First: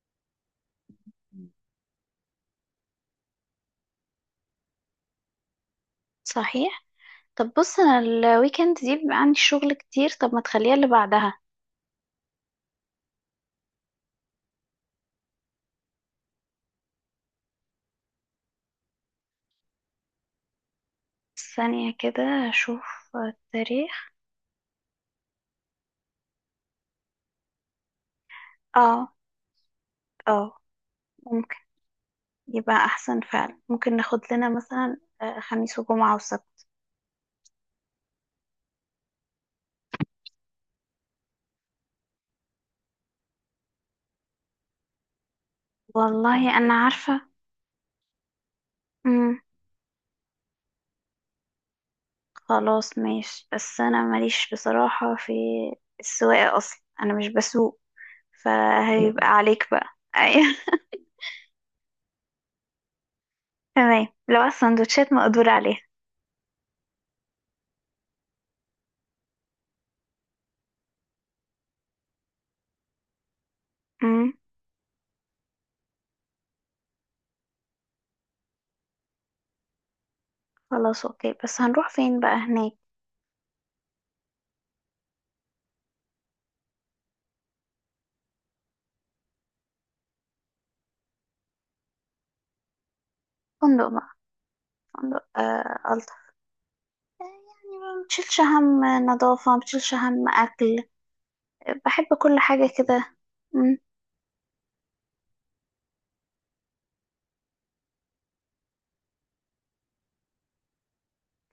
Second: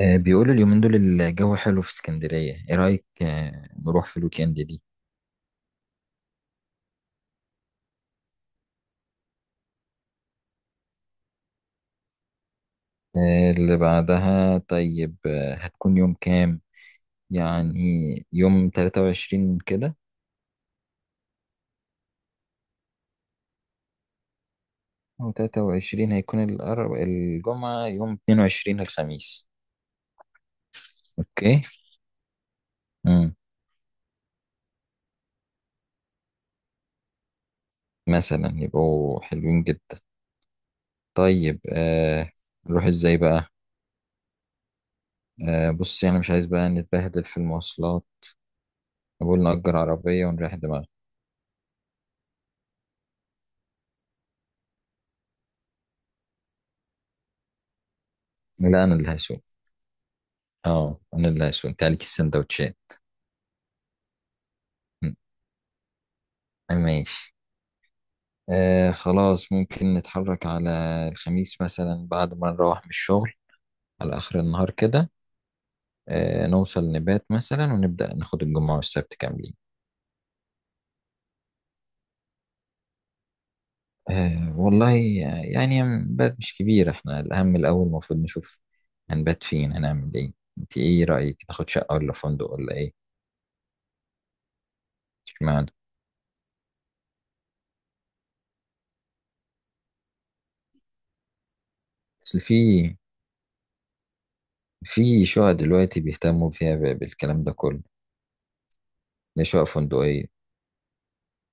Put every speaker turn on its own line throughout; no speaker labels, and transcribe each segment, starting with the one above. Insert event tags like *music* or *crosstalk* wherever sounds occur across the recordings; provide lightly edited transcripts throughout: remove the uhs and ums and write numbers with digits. بيقولوا اليومين دول الجو حلو في اسكندرية. ايه رأيك، نروح في الويكند دي؟
صحيح. طب بص، انا الويكند دي بيبقى عندي شغل كتير. طب ما تخليها اللي بعدها؟
اللي بعدها. طيب هتكون يوم كام؟ يعني يوم 23 كده،
ثانية كده، اشوف التاريخ.
او 23 هيكون الجمعة، يوم 22
اه،
الخميس.
اه، ممكن
اوكي.
يبقى احسن
امم
فعلا. ممكن ناخد لنا مثلا خميس وجمعة وسبت.
مثلا يبقوا حلوين جدا. طيب نروح ازاي بقى؟ بص، يعني مش عايز
والله
بقى
انا عارفة.
نتبهدل في المواصلات.
امم
نقول نأجر عربية ونريح دماغنا.
خلاص ماشي. بس انا ماليش بصراحة في السواقة، اصلا انا مش بسوق،
لا، انا اللي
فهيبقى *laughs*
هسوق.
عليك بقى. ايوه.
اه، انا اللي شفت عليك السندوتشات.
*laughs* تمام لو
م،
السندوتشات مقدور عليها.
ماشي. خلاص، ممكن نتحرك على الخميس مثلا بعد ما نروح من الشغل، على
امم
اخر النهار كده. نوصل نبات مثلا، ونبدأ ناخد الجمعة والسبت كاملين.
خلاص اوكي. بس هنروح فين بقى هناك؟
والله يعني نبات مش كبير، احنا الاهم الاول المفروض نشوف هنبات فين، هنعمل ايه. انت ايه رأيك، تاخد شقة ولا فندق ولا ايه؟
فندق، فندق آه
اشمعنى؟
ألطف. يعني ما بتشيلش هم نظافة، ما بتشيلش هم أكل، بحب كل
اصل
حاجة
في،
كده. مم.
شقق دلوقتي بيهتموا فيها بالكلام ده كله، اللي هي شقق فندقية.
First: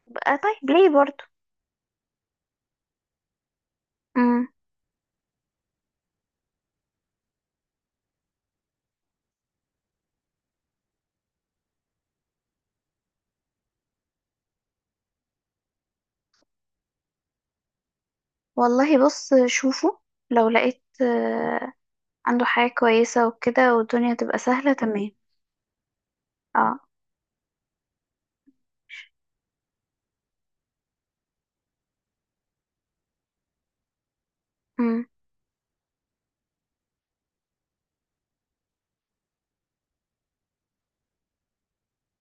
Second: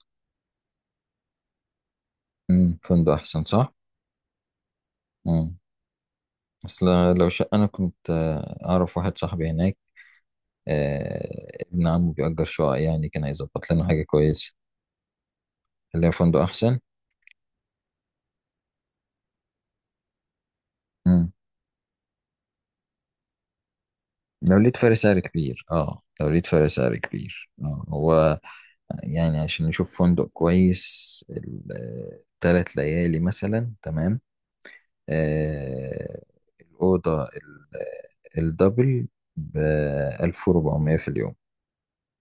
بقى طيب ليه برضو.
فندق احسن، صح؟
مم.
امم اصل لو شقه، انا كنت اعرف واحد صاحبي هناك، ابن عمه بيأجر شقق، يعني كان هيظبط لنا حاجه كويسه اللي هي فندق احسن.
والله بص شوفه. لو لقيت
امم
آه عنده حاجة كويسة وكده، والدنيا تبقى
لو
سهلة
لقيت فرق
تمام.
سعر كبير، اه،
اه.
هو يعني عشان نشوف فندق كويس ال 3 ليالي مثلا، تمام.
مم.
آه الأوضة الدبل ب 1400 في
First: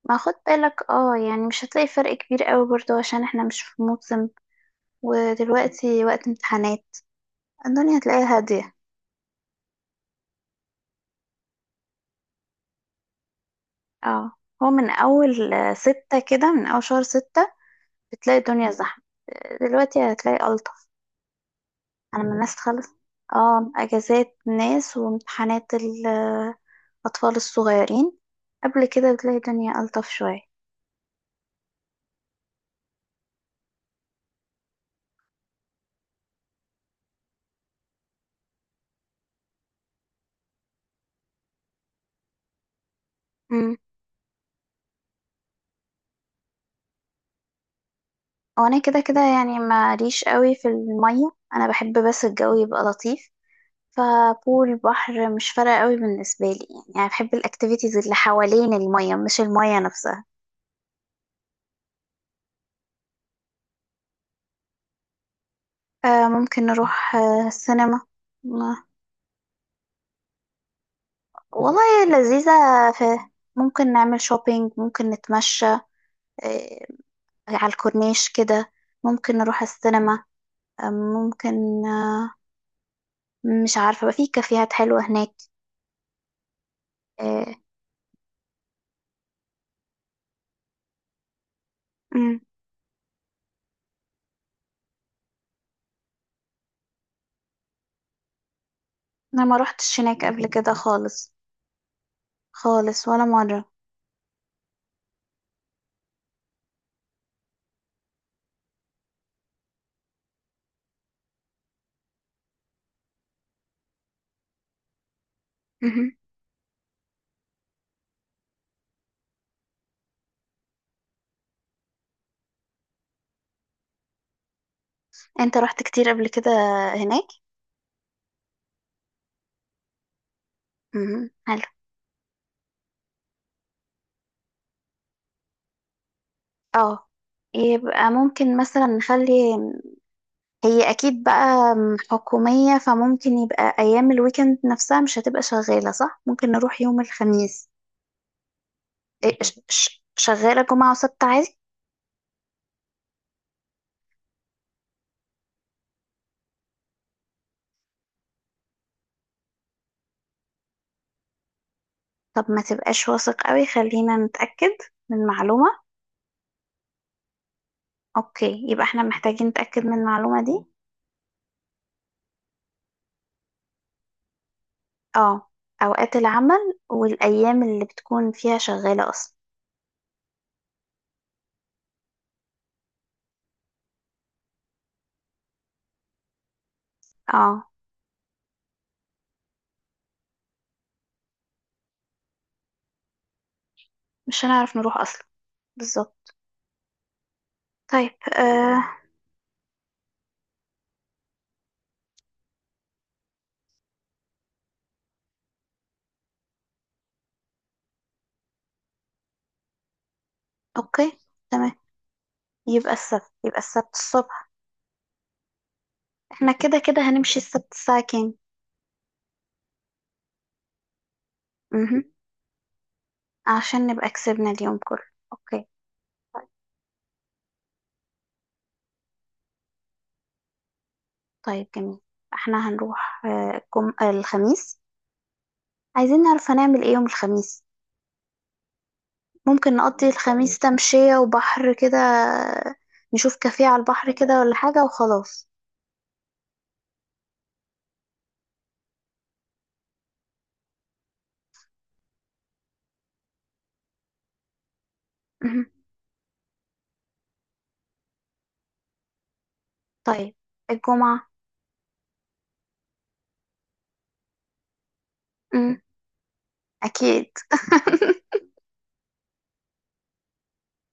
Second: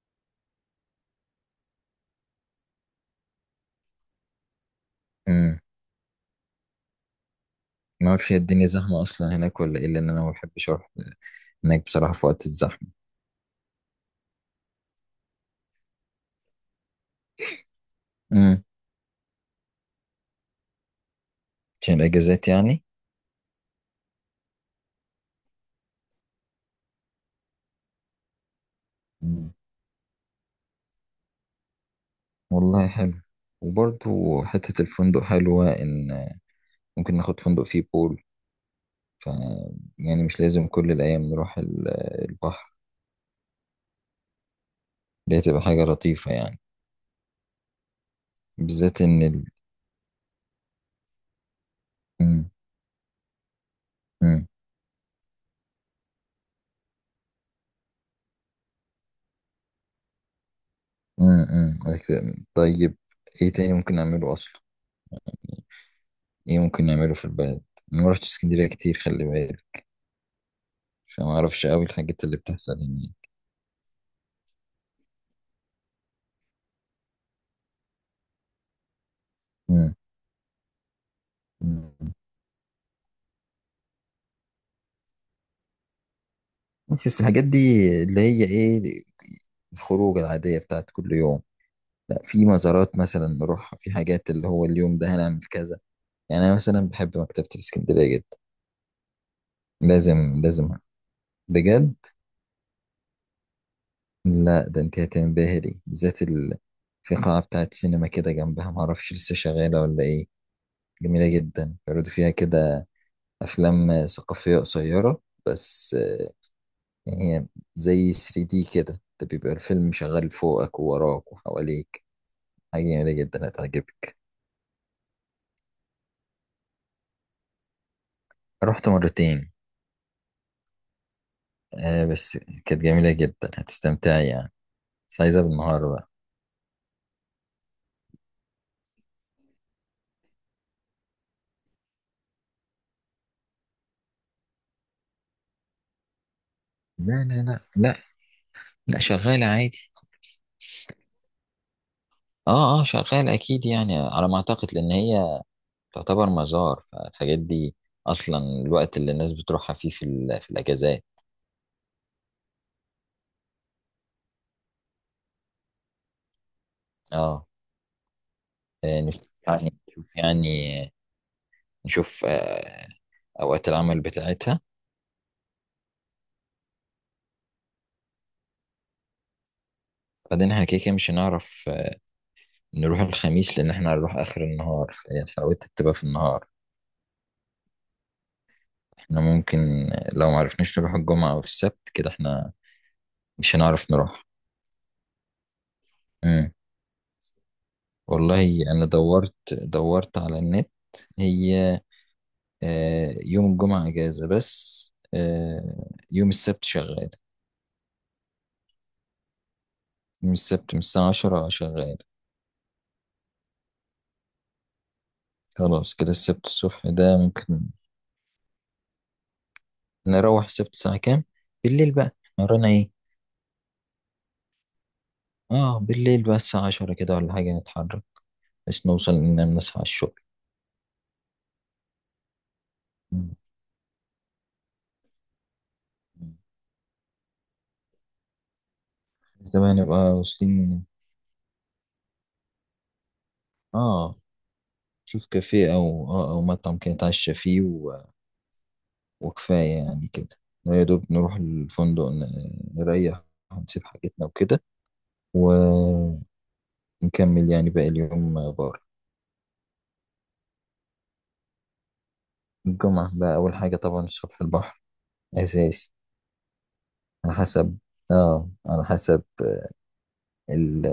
ما خد بالك، اه يعني مش هتلاقي فرق كبير قوي برضو عشان احنا مش في موسم،
اليوم.
ودلوقتي وقت امتحانات، الدنيا
ما اعرفش هي
هتلاقيها
الدنيا
هادية.
زحمه اصلا هناك ولا ايه، لان انا ما بحبش اروح هناك بصراحه في وقت الزحمه.
اه، هو من أول ستة كده، من أول شهر ستة بتلاقي
امم
الدنيا زحمة، دلوقتي هتلاقي ألطف.
عشان
أنا من
الاجازات
الناس
يعني.
خالص. اه، أجازات ناس وامتحانات الأطفال الصغيرين، قبل كده بتلاقي
مم.
الدنيا ألطف شوية.
والله حلو. وبرضو حته الفندق حلوه ان ممكن ناخد فندق فيه بول، ف يعني مش لازم كل الايام نروح البحر.
امم.
دي هتبقى حاجه لطيفه يعني.
وأنا كده
بالذات
كده
ان
يعني ماليش قوي في المية، أنا بحب بس
مم.
الجو يبقى لطيف،
مم.
فبول بحر مش فارقة قوي بالنسبة لي. يعني أنا بحب الأكتيفيتيز اللي حوالين المية مش المية نفسها.
مم. مم. طيب، ايه تاني ممكن نعمله اصلا؟
آه
ايه
ممكن
ممكن نعمله
نروح
في
آه
البلد؟
السينما.
انا ما رحتش اسكندريه كتير، خلي بالك، فما اعرفش قوي
والله
الحاجات اللي
لذيذة.
بتحصل
في، ممكن نعمل شوبينج، ممكن نتمشى آه، على الكورنيش كده، ممكن نروح
هناك.
السينما ممكن
مم.
مش عارفة بقى، في كافيهات حلوة هناك.
مش بس الحاجات
آه،
دي اللي هي ايه، الخروج العادية بتاعت كل يوم. لا،
مم.
في مزارات مثلا نروحها، في حاجات اللي هو اليوم ده هنعمل كذا. يعني انا مثلا بحب مكتبة الاسكندرية جدا.
أنا ما روحتش هناك
لازم،
قبل
لازم،
كده خالص،
بجد.
خالص ولا مرة.
لا ده انت هتنبهري، بالذات في قاعة بتاعت سينما كده جنبها، معرفش لسه شغالة ولا ايه. جميلة جدا، بيعرضوا فيها كده أفلام ثقافية قصيرة بس.
مهم.
يعني هي زي 3D كده، ده بيبقى الفيلم شغال فوقك ووراك وحواليك. حاجة جميلة جدا، هتعجبك.
أنت رحت كتير قبل كده هناك؟
رحت مرتين.
مهم. حلو.
بس كانت جميلة جدا، هتستمتعي يعني. بس عايزة بالنهار بقى.
اه، يبقى ممكن مثلا نخلي، هي اكيد بقى حكومية، فممكن يبقى ايام الويكند نفسها مش هتبقى شغالة صح، ممكن نروح يوم
لا لا لا
الخميس.
لا، لا
إيه،
شغال عادي.
شغالة جمعة وسبت عادي.
اه اه، شغال اكيد يعني، على ما اعتقد لان هي تعتبر مزار. فالحاجات دي اصلا الوقت اللي الناس بتروحها فيه في الاجازات.
طب ما تبقاش واثق قوي، خلينا نتأكد من معلومة.
اه،
اوكي يبقى احنا
نشوف
محتاجين
يعني،
نتأكد من المعلومة دي.
نشوف اوقات العمل بتاعتها.
اه، اوقات العمل والايام اللي بتكون فيها شغالة اصلا.
بعدين احنا كده كده مش هنعرف نروح الخميس، لان احنا هنروح اخر النهار فهي حلاوتها بتبقى في النهار.
اه،
احنا ممكن، لو معرفناش نروح الجمعة أو السبت كده، احنا مش هنعرف نروح.
مش هنعرف نروح اصلا، بالظبط.
امم
طيب.
والله
آه.
أنا دورت دورت على النت. هي يوم الجمعة إجازة، بس يوم السبت شغال. يوم السبت من الساعة
اوكي
عشرة
تمام،
شغال.
يبقى السبت، يبقى السبت الصبح.
خلاص كده، السبت
احنا كده
الصبح
كده
ده
هنمشي
ممكن.
السبت الساعة كام؟
نروح السبت الساعة كام؟ بالليل
مهم.
بقى ورانا ايه؟
عشان نبقى كسبنا اليوم كله. اوكي.
اه، بالليل بقى الساعة 10 كده ولا حاجة نتحرك، بس نوصل إن نصحى على الشغل.
طيب جميل. احنا هنروح
مم.
آه، الجم... آه، الخميس، عايزين نعرف هنعمل ايه يوم الخميس. ممكن
زمان
نقضي
نبقى
الخميس
واصلين.
تمشية وبحر كده، نشوف كافيه على البحر
اه،
كده ولا حاجة
شوف
وخلاص.
كافيه أو مطعم كده نتعشى فيه وكفاية يعني كده. يا دوب نروح الفندق، نريح، نسيب حاجتنا وكده،
مهم.
ونكمل يعني باقي اليوم بره.
طيب الجمعة.
الجمعة بقى، أول حاجة طبعا الصبح البحر،
مم.
أساسي.
أكيد.
على حسب، اه على حسب ال-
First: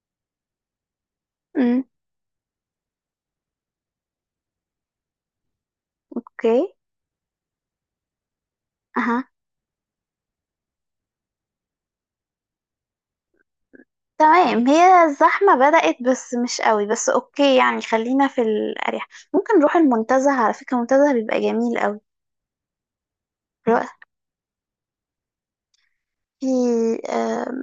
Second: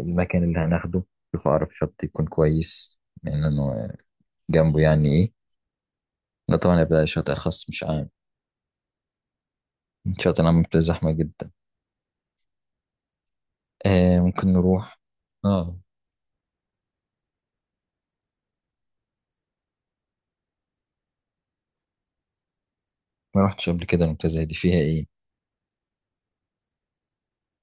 المكان اللي هناخده. شوف أقرب
مم.
شط يكون كويس، لأنه جنبه يعني إيه. ده
أوكي.
طبعا يبقى شاطئ خاص مش عام،
أها.
شاطئ عام بتبقى زحمة جدا. ممكن
تمام
نروح.
هي الزحمة
اه،
بدأت بس مش قوي، بس أوكي يعني خلينا في الأريح. ممكن نروح المنتزه. على فكرة المنتزه بيبقى جميل قوي.
ما رحتش قبل كده. منطقة زي دي فيها ايه؟
في آم،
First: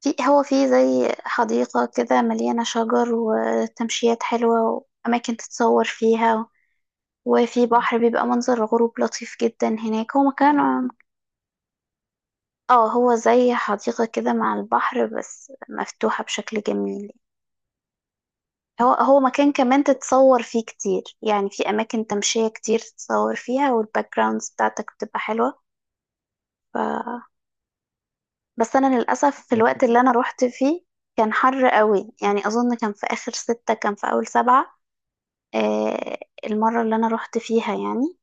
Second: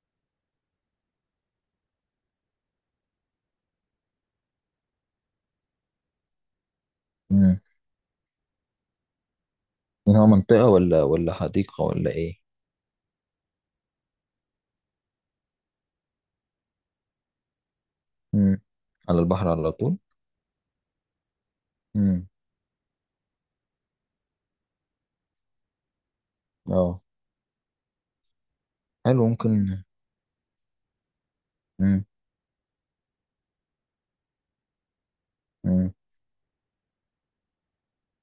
في، هو في زي حديقة كده مليانة شجر وتمشيات حلوة وأماكن تتصور فيها،
امم
وفي بحر بيبقى منظر غروب لطيف جدا هناك. هو
هو منطقة،
مكان،
ولا حديقة، ولا ايه؟
اه هو زي حديقة كده مع البحر بس مفتوحة بشكل جميل.
امم
هو
على
هو
البحر
مكان
على
كمان
طول.
تتصور فيه كتير، يعني في أماكن
امم
تمشية كتير تتصور فيها، والباك جراوندز بتاعتك بتبقى حلوة.
اه،
بس انا
حلو
للاسف في
ممكن.
الوقت اللي انا روحت فيه كان حر
مم.
قوي، يعني اظن كان في اخر ستة، كان في اول سبعة.
مم.
آه، المرة اللي انا روحت فيها يعني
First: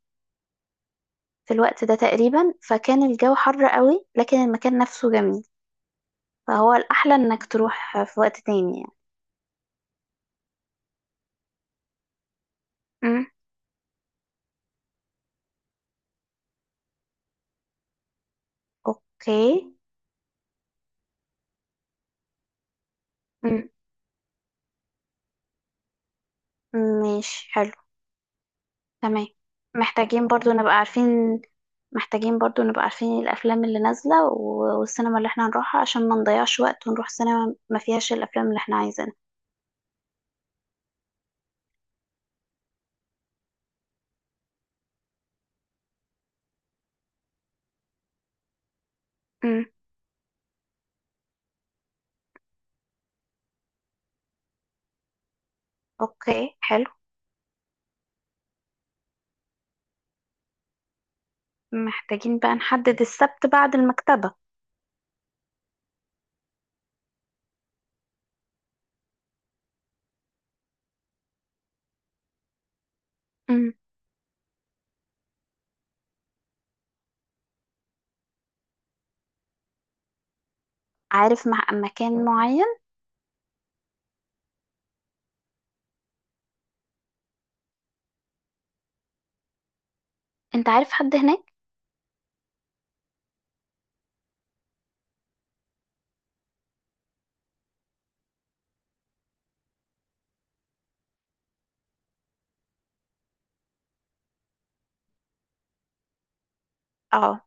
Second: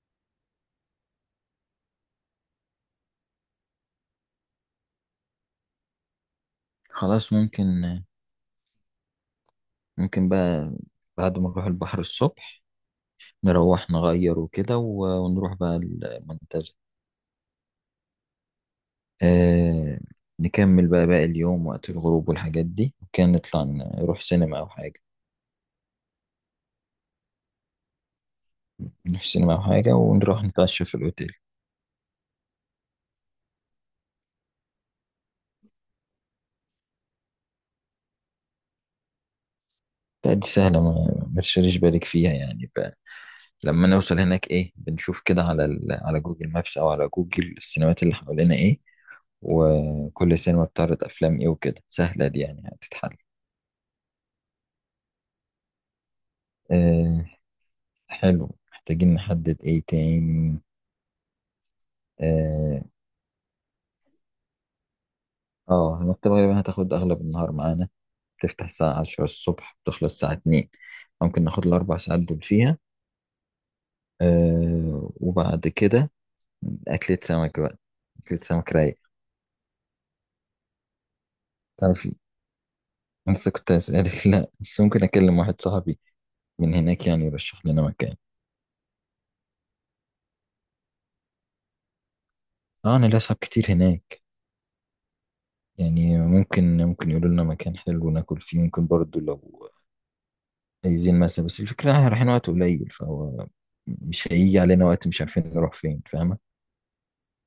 في الوقت ده تقريبا، فكان الجو حر قوي لكن المكان نفسه جميل، فهو الاحلى
خلاص
انك
ممكن،
تروح في وقت تاني يعني.
بقى بعد ما نروح البحر الصبح،
مم.
نروح نغير وكده ونروح بقى المنتزه.
اوكي.
آه نكمل بقى باقي اليوم وقت الغروب والحاجات دي، وكان نطلع
مم.
نروح سينما أو حاجة.
ماشي حلو.
نروح
تمام.
سينما أو حاجة،
محتاجين
ونروح
برضو نبقى
نتعشى في الأوتيل.
عارفين، محتاجين برضو نبقى عارفين الافلام اللي نازلة والسينما اللي احنا هنروحها عشان ما نضيعش وقت ونروح سينما ما فيهاش الافلام اللي احنا عايزينها.
لا دي سهلة، ما تشغليش بالك فيها يعني. لما نوصل هناك، ايه، بنشوف كده على جوجل مابس، او على جوجل السينمات اللي حوالينا ايه،
امم.
وكل سينما بتعرض افلام ايه وكده. سهلة دي يعني، هتتحل.
اوكي حلو.
آه حلو، محتاجين نحدد ايه تاني؟
محتاجين بقى
اه،
نحدد السبت بعد المكتبة.
المكتبة غالبا هتاخد اغلب النهار معانا، تفتح الساعة 10 الصبح بتخلص الساعة 2. ممكن ناخد ال 4 ساعات دول فيها.
امم.
وبعد كده اكلة سمك بقى، اكلة سمك رايق.
عارف مع
تعرفي،
مكان معين؟
أنا لسه كنت هسألك *laughs* لا بس ممكن أكلم واحد صاحبي من هناك، يعني يرشح لنا مكان.
انت عارف حد هناك؟
اه، نلاقي صحاب كتير هناك، يعني ممكن، يقولوا لنا مكان حلو ناكل فيه، ممكن برضو لو عايزين مثلا. بس الفكرة احنا رايحين وقت قليل، فهو مش هيجي علينا وقت مش عارفين نروح فين، فاهمة؟
اه،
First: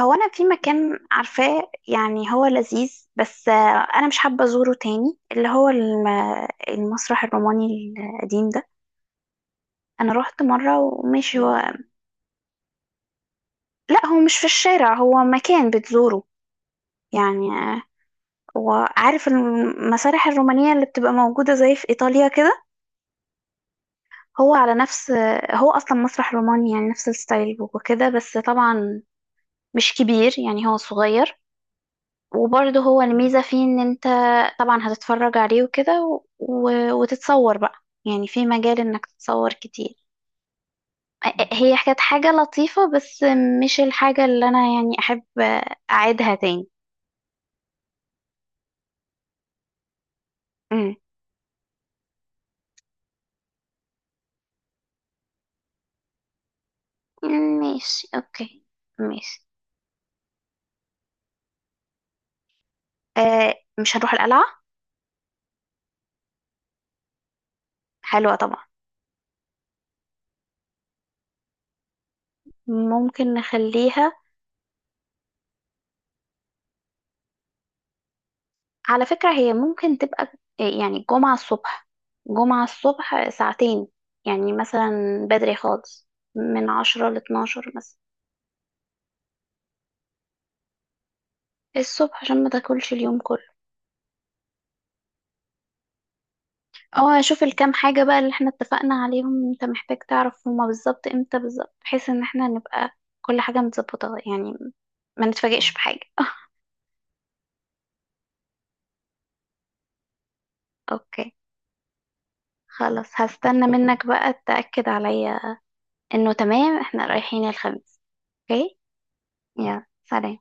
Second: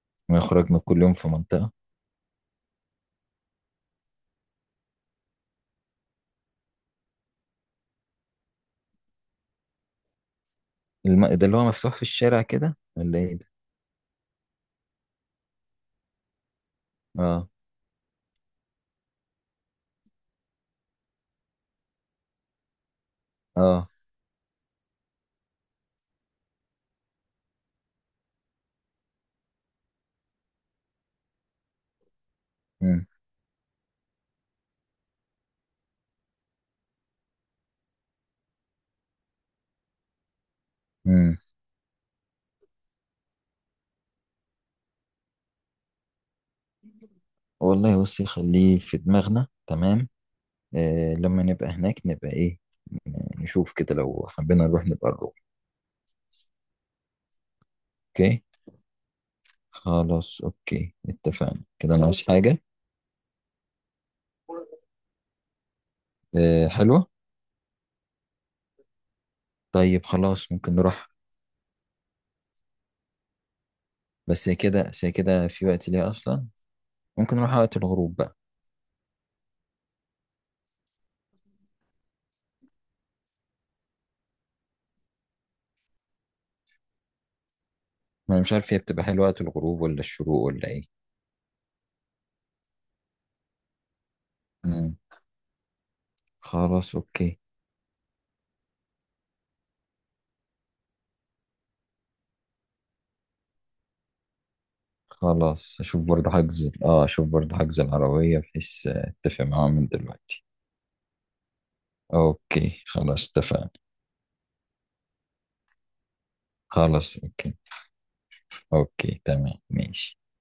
هو انا في
ونخرجنا
مكان
كل يوم في
عارفاه
منطقة.
يعني هو لذيذ بس انا مش حابة ازوره تاني، اللي هو المسرح الروماني القديم ده. انا روحت مرة وماشي
ده اللي هو
هو.
مفتوح في الشارع كده ولا ايه ده؟
لا، هو مش في الشارع، هو مكان بتزوره
اه
يعني وعارف المسارح الرومانية اللي بتبقى موجودة زي في ايطاليا كده.
اه،
هو على نفس، هو اصلا مسرح روماني يعني نفس الستايل وكده، بس طبعا مش كبير يعني هو صغير. وبرضه هو
امم
الميزة فيه ان انت طبعا هتتفرج عليه وكده و... و... وتتصور بقى، يعني في مجال انك تتصور كتير.
امم
هي كانت حاجة لطيفة بس مش الحاجة اللي انا يعني احب اعيدها تاني.
والله بصي خليه في دماغنا، تمام.
أمم.
لما نبقى هناك، نبقى ايه، نشوف كده لو حبينا نروح نبقى نروح.
ماشي
اوكي.
اوكي. ماشي.
خلاص أوكي، اتفقنا كده. أنا عايز حاجة.
آه، مش هنروح القلعة؟
حلوة.
حلوة طبعا.
طيب خلاص ممكن نروح.
ممكن نخليها.
بس هي كده في وقت ليها أصلا، ممكن نروح وقت الغروب بقى.
على فكرة هي ممكن تبقى، يعني جمعة الصبح، جمعة الصبح ساعتين، يعني مثلا بدري خالص، من 10 12 مثلا
ما أنا مش عارف هي بتبقى حلوة وقت الغروب ولا الشروق ولا إيه.
الصبح، عشان ما تاكلش اليوم كله.
مم. خلاص
اه،
أوكي.
اشوف الكام حاجة بقى اللي احنا اتفقنا عليهم، انت محتاج تعرف هما بالظبط، امتى بالظبط، بحيث ان احنا نبقى كل حاجة متظبطة يعني، ما نتفاجئش
خلاص،
بحاجة. *laughs*
أشوف برضه حجز العربية، بحيث أتفق معاهم من دلوقتي.
اوكي.
أوكي
خلاص
خلاص،
هستنى
اتفقنا.
منك بقى تأكد عليا انه تمام احنا
خلاص
رايحين
أوكي،
الخميس. اوكي.
أوكي تمام
يلا
ماشي.
سلام.